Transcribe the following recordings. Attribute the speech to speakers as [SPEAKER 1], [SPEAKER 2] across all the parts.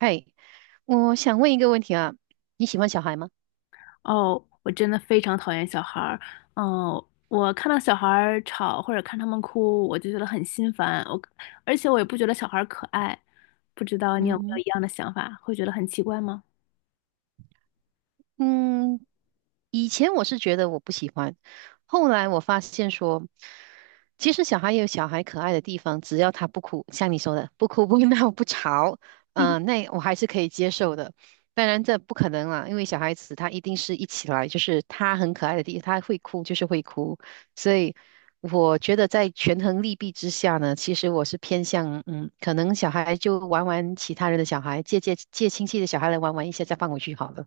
[SPEAKER 1] 嘿，我想问一个问题啊，你喜欢小孩吗？
[SPEAKER 2] 哦，我真的非常讨厌小孩儿。嗯，我看到小孩儿吵或者看他们哭，我就觉得很心烦。而且我也不觉得小孩儿可爱。不知道你有没有
[SPEAKER 1] 嗯
[SPEAKER 2] 一样的想法，会觉得很奇怪吗？
[SPEAKER 1] 嗯，以前我是觉得我不喜欢，后来我发现说，其实小孩也有小孩可爱的地方，只要他不哭，像你说的，不哭不闹不吵，那我还是可以接受的。当然这不可能啦，因为小孩子他一定是一起来，就是他很可爱的地方，他会哭就是会哭，所以我觉得在权衡利弊之下呢，其实我是偏向可能小孩就玩玩其他人的小孩，借亲戚的小孩来玩玩一下，再放回去好了。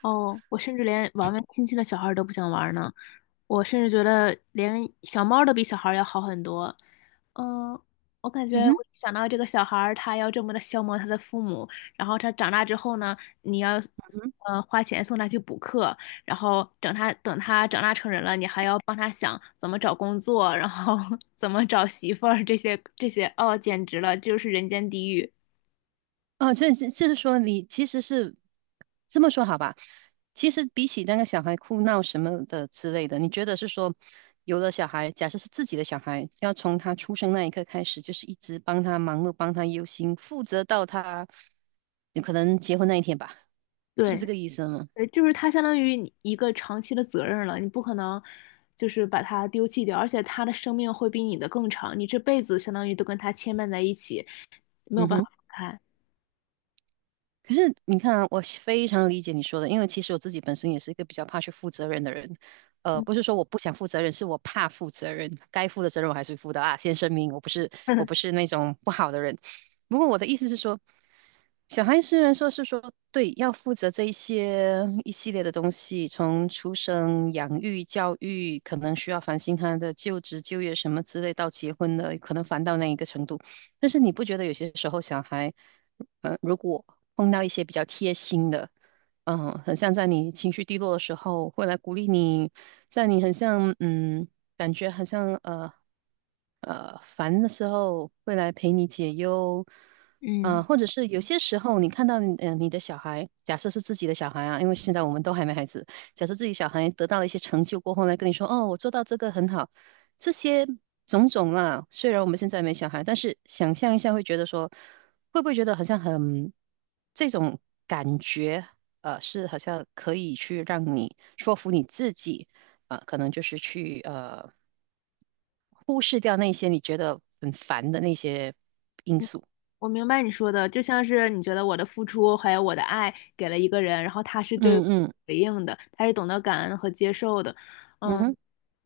[SPEAKER 2] 哦，我甚至连玩玩亲戚的小孩儿都不想玩儿呢。我甚至觉得连小猫儿都比小孩儿要好很多。嗯，我感
[SPEAKER 1] 嗯
[SPEAKER 2] 觉
[SPEAKER 1] 哼。
[SPEAKER 2] 我一想到这个小孩儿他要这么的消磨他的父母，然后他长大之后呢，你要花钱送他去补课，然后等他长大成人了，你还要帮他想怎么找工作，然后 怎么找媳妇儿这些，哦，简直了，就是人间地狱。
[SPEAKER 1] 哦，所是就是说，你其实是这么说好吧？其实比起那个小孩哭闹什么的之类的，你觉得是说，有了小孩，假设是自己的小孩，要从他出生那一刻开始，就是一直帮他忙碌，帮他忧心，负责到他有可能结婚那一天吧？是这
[SPEAKER 2] 对。
[SPEAKER 1] 个意思吗？
[SPEAKER 2] 对，就是它相当于你一个长期的责任了，你不可能就是把它丢弃掉，而且它的生命会比你的更长，你这辈子相当于都跟它牵绊在一起，没有
[SPEAKER 1] 嗯
[SPEAKER 2] 办法
[SPEAKER 1] 哼。
[SPEAKER 2] 分开。
[SPEAKER 1] 可是你看啊，我是非常理解你说的，因为其实我自己本身也是一个比较怕去负责任的人。
[SPEAKER 2] 嗯
[SPEAKER 1] 不是说我不想负责任，是我怕负责任，该负的责任我还是负的啊。先声明，我不是我不 是那种不好的人。不过我的意思是说。小孩虽然说是说对，要负责这一些一系列的东西，从出生、养育、教育，可能需要烦心他的就职、就业什么之类，到结婚的，可能烦到那一个程度。但是你不觉得有些时候小孩，如果碰到一些比较贴心的，很像在你情绪低落的时候会来鼓励你，在你很像感觉很像烦的时候会来陪你解忧，
[SPEAKER 2] 嗯。
[SPEAKER 1] 或者是有些时候你看到你你的小孩，假设是自己的小孩啊，因为现在我们都还没孩子，假设自己小孩得到了一些成就过后来跟你说，哦，我做到这个很好，这些种种啦，虽然我们现在没小孩，但是想象一下会觉得说，会不会觉得好像很这种感觉，是好像可以去让你说服你自己。啊，可能就是去忽视掉那些你觉得很烦的那些因素。
[SPEAKER 2] 我明白你说的，就像是你觉得我的付出还有我的爱给了一个人，然后他是对我
[SPEAKER 1] 嗯嗯。
[SPEAKER 2] 回应的，他是懂得感恩和接受的，
[SPEAKER 1] 嗯
[SPEAKER 2] 嗯。
[SPEAKER 1] 哼。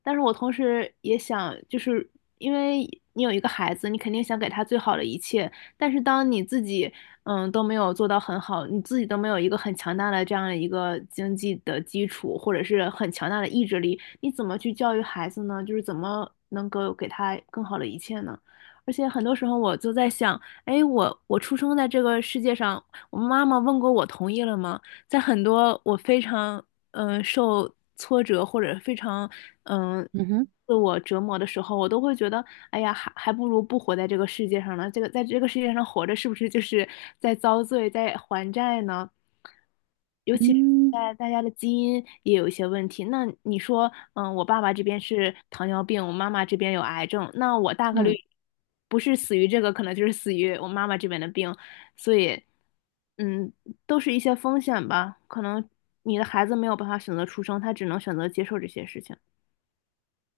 [SPEAKER 2] 但是我同时也想，就是因为你有一个孩子，你肯定想给他最好的一切，但是当你自己都没有做到很好，你自己都没有一个很强大的这样的一个经济的基础，或者是很强大的意志力，你怎么去教育孩子呢？就是怎么能够给他更好的一切呢？而且很多时候我就在想。哎，我出生在这个世界上，我妈妈问过我同意了吗？在很多我非常受挫折或者非常嗯、呃
[SPEAKER 1] 嗯哼。
[SPEAKER 2] 自我折磨的时候，我都会觉得，哎呀，还不如不活在这个世界上呢。这个在这个世界上活着，是不是就是在遭罪，在还债呢？尤其是
[SPEAKER 1] 嗯
[SPEAKER 2] 在大家的基因也有一些问题。那你说，我爸爸这边是糖尿病，我妈妈这边有癌症，那我大概率
[SPEAKER 1] 嗯，
[SPEAKER 2] 不是死于这个，可能就是死于我妈妈这边的病，所以。嗯，都是一些风险吧。可能你的孩子没有办法选择出生，他只能选择接受这些事情。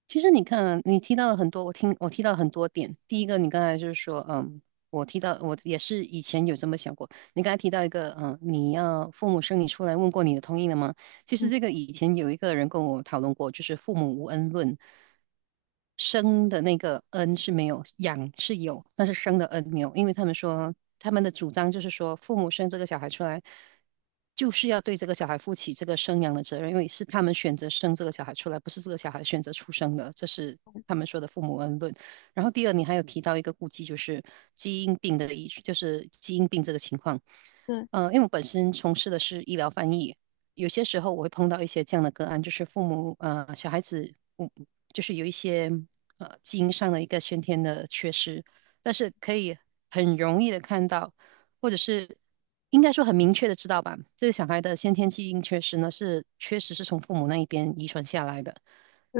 [SPEAKER 1] 其实你看啊你提到了很多，我听我提到了很多点。第一个，你刚才就是说，我提到我也是以前有这么想过。你刚才提到一个，你要父母生你出来问过你的同意了吗？其实这个以前有一个人跟我讨论过，就是父母无恩论，生的那个恩是没有，养是有，但是生的恩没有，因为他们说他们的主张就是说，父母生这个小孩出来，就是要对这个小孩负起这个生养的责任，因为是他们选择生这个小孩出来，不是这个小孩选择出生的，这是他们说的父母恩论。然后第二，你还有提到一个顾忌，就是基因病的医，就是基因病这个情况。
[SPEAKER 2] 对
[SPEAKER 1] 因为我本身从事的是医疗翻译，有些时候我会碰到一些这样的个案，就是父母小孩子，就是有一些基因上的一个先天的缺失，但是可以很容易的看到，或者是应该说很明确的知道吧，这个小孩的先天基因缺失呢是确实是从父母那一边遗传下来的。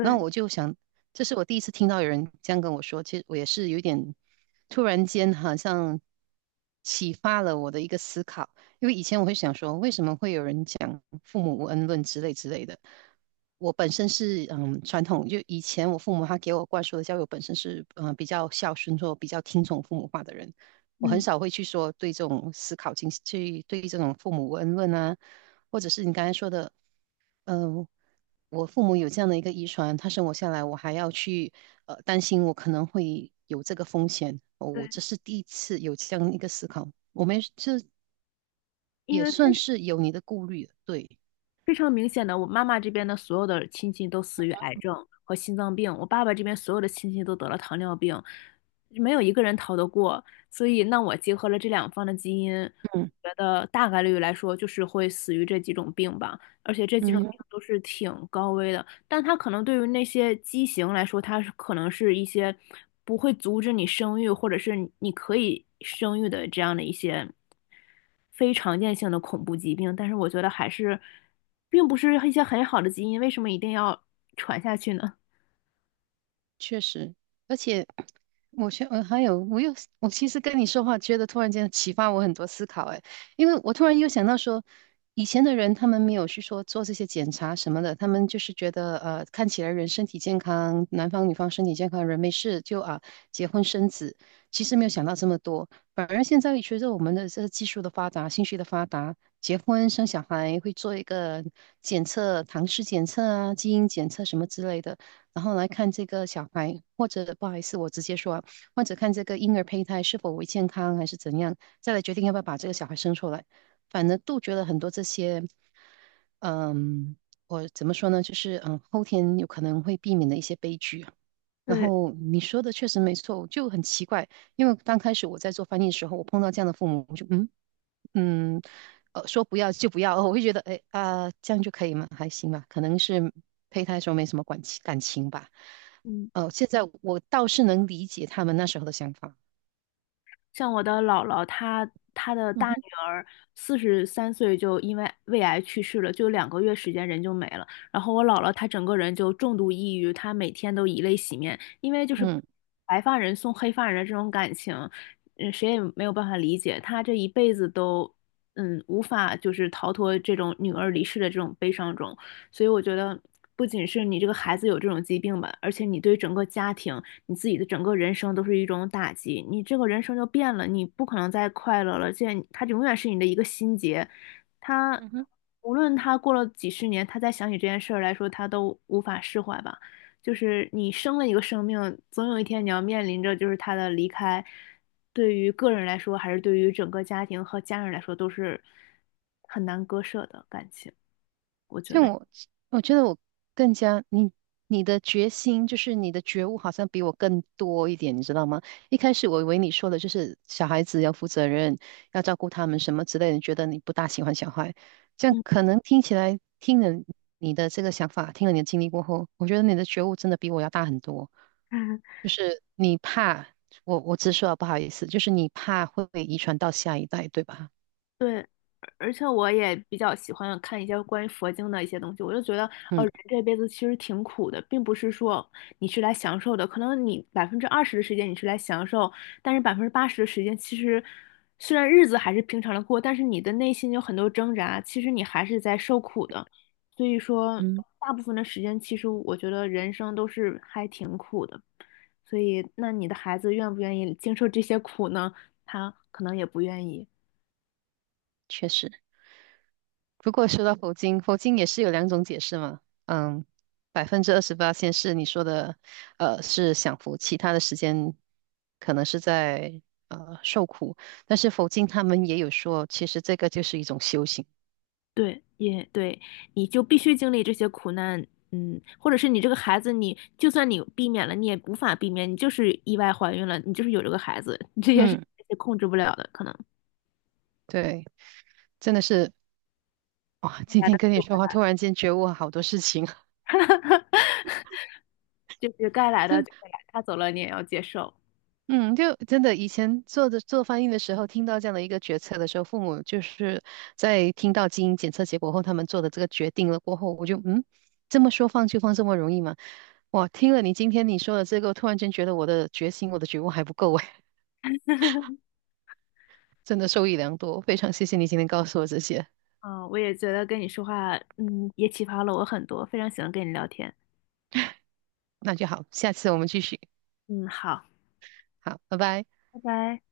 [SPEAKER 1] 那我就想，这是我第一次听到有人这样跟我说，其实我也是有点突然间好像启发了我的一个思考。因为以前我会想说，为什么会有人讲父母无恩论之类之类的？我本身是传统，就以前我父母他给我灌输的教育，我本身是比较孝顺或比较听从父母话的人，我很
[SPEAKER 2] 嗯，
[SPEAKER 1] 少会去说对这种思考进行去对这种父母无恩论啊，或者是你刚才说的，嗯、我父母有这样的一个遗传，他生我下来，我还要去担心我可能会有这个风险，哦我
[SPEAKER 2] 对，
[SPEAKER 1] 这是第一次有这样一个思考。我们这
[SPEAKER 2] 因
[SPEAKER 1] 也
[SPEAKER 2] 为非
[SPEAKER 1] 算是有你的顾虑，对，
[SPEAKER 2] 非常明显的，我妈妈这边的所有的亲戚都死于癌症和心脏病，我爸爸这边所有的亲戚都得了糖尿病，没有一个人逃得过。所以，那我结合了这两方的基因，
[SPEAKER 1] 嗯
[SPEAKER 2] 觉得大概率来说就是会死于这几种病吧，而且这几种
[SPEAKER 1] 嗯。
[SPEAKER 2] 病都是挺高危的。但它可能对于那些畸形来说，它是可能是一些不会阻止你生育，或者是你可以生育的这样的一些非常见性的恐怖疾病。但是我觉得还是，并不是一些很好的基因，为什么一定要传下去呢？
[SPEAKER 1] 是而且我觉得，还有，我又，我其实跟你说话，觉得突然间启发我很多思考，哎，因为我突然又想到说，以前的人他们没有去说做这些检查什么的，他们就是觉得，看起来人身体健康，男方女方身体健康，人没事就啊结婚生子，其实没有想到这么多，反而现在随着我们的这个技术的发达，信息的发达。结婚生小孩会做一个检测，唐氏检测啊、基因检测什么之类的。然后来看这个小孩，或者不好意思，我直接说啊，或者看这个婴儿胚胎是否为健康还是怎样，再来决定要不要把这个小孩生出来。反正杜绝了很多这些，嗯，我怎么说呢？就是后天有可能会避免的一些悲剧啊。然
[SPEAKER 2] 对，
[SPEAKER 1] 后你说的确实没错，就很奇怪，因为刚开始我在做翻译的时候，我碰到这样的父母，我就嗯，说不要就不要，哦我会觉得，哎啊、这样就可以吗？还行吧，可能是胚胎时候没什么感情吧。
[SPEAKER 2] 嗯，
[SPEAKER 1] 现在我倒是能理解他们那时候的想法。
[SPEAKER 2] 像我的姥姥，她的
[SPEAKER 1] 嗯
[SPEAKER 2] 大女
[SPEAKER 1] 哼。
[SPEAKER 2] 儿43岁就因为胃癌去世了，就2个月时间人就没了。然后我姥姥她整个人就重度抑郁，她每天都以泪洗面，因为就是
[SPEAKER 1] 嗯。
[SPEAKER 2] 白发人送黑发人的这种感情，谁也没有办法理解。她这一辈子都无法就是逃脱这种女儿离世的这种悲伤中。所以我觉得，不仅是你这个孩子有这种疾病吧，而且你对整个家庭、你自己的整个人生都是一种打击。你这个人生就变了，你不可能再快乐了，而且他永远是你的一个心结。他
[SPEAKER 1] 嗯哼。
[SPEAKER 2] 无论他过了几十年，他再想起这件事儿来说，他都无法释怀吧。就是你生了一个生命，总有一天你要面临着就是他的离开，对于个人来说，还是对于整个家庭和家人来说，都是很难割舍的感情，对觉
[SPEAKER 1] 像
[SPEAKER 2] 得。
[SPEAKER 1] 我，我觉得我更加你的决心，就是你的觉悟，好像比我更多一点，你知道吗？一开始我以为你说的就是小孩子要负责任，要照顾他们什么之类的，觉得你不大喜欢小孩，这样
[SPEAKER 2] 嗯
[SPEAKER 1] 可能听起来听了你的这个想法，听了你的经历过后，我觉得你的觉悟真的比我要大很多。就是你怕，我直说啊，不好意思，就是你怕会遗传到下一代，对吧？
[SPEAKER 2] 对，而且我也比较喜欢看一些关于佛经的一些东西，我就觉得，哦，
[SPEAKER 1] 嗯
[SPEAKER 2] 人这辈子其实挺苦的，并不是说你是来享受的，可能你20%的时间你是来享受，但是80%的时间其实虽然日子还是平常的过，但是你的内心有很多挣扎，其实你还是在受苦的，所以说
[SPEAKER 1] 嗯，
[SPEAKER 2] 大部分的时间，其实我觉得人生都是还挺苦的，所以那你的孩子愿不愿意经受这些苦呢？他可能也不愿意。
[SPEAKER 1] 确实。不过说到佛经，佛经也是有两种解释嘛。嗯，28%先是你说的，是享福，其他的时间可能是在受苦。但是佛经他们也有说，其实这个就是一种修行。
[SPEAKER 2] 对，也对，你就必须经历这些苦难，或者是你这个孩子你，就算你避免了，你也无法避免，你就是意外怀孕了，你就是有这个孩子，这些是
[SPEAKER 1] 嗯，
[SPEAKER 2] 控制不了的，可能
[SPEAKER 1] 对，真的是哇！今
[SPEAKER 2] 该
[SPEAKER 1] 天
[SPEAKER 2] 来
[SPEAKER 1] 跟你说话，
[SPEAKER 2] 的
[SPEAKER 1] 突然间觉悟好多事情啊，
[SPEAKER 2] 就会来 就是该来 的
[SPEAKER 1] 真
[SPEAKER 2] 就会来，他走了你也要接受。
[SPEAKER 1] 嗯，就真的以前做翻译的时候，听到这样的一个决策的时候，父母就是在听到基因检测结果后，他们做的这个决定了过后，我就这么说放就放这么容易吗？哇，听了你今天你说的这个，我突然间觉得我的决心、我的觉悟还不够哎，真的受益良多，非常谢谢你今天告诉我这些，
[SPEAKER 2] 嗯，我也觉得跟你说话，也启发了我很多，非常喜欢跟你聊天。
[SPEAKER 1] 那就好，下次我们继续，
[SPEAKER 2] 嗯，好，
[SPEAKER 1] 好，拜拜。
[SPEAKER 2] 拜拜。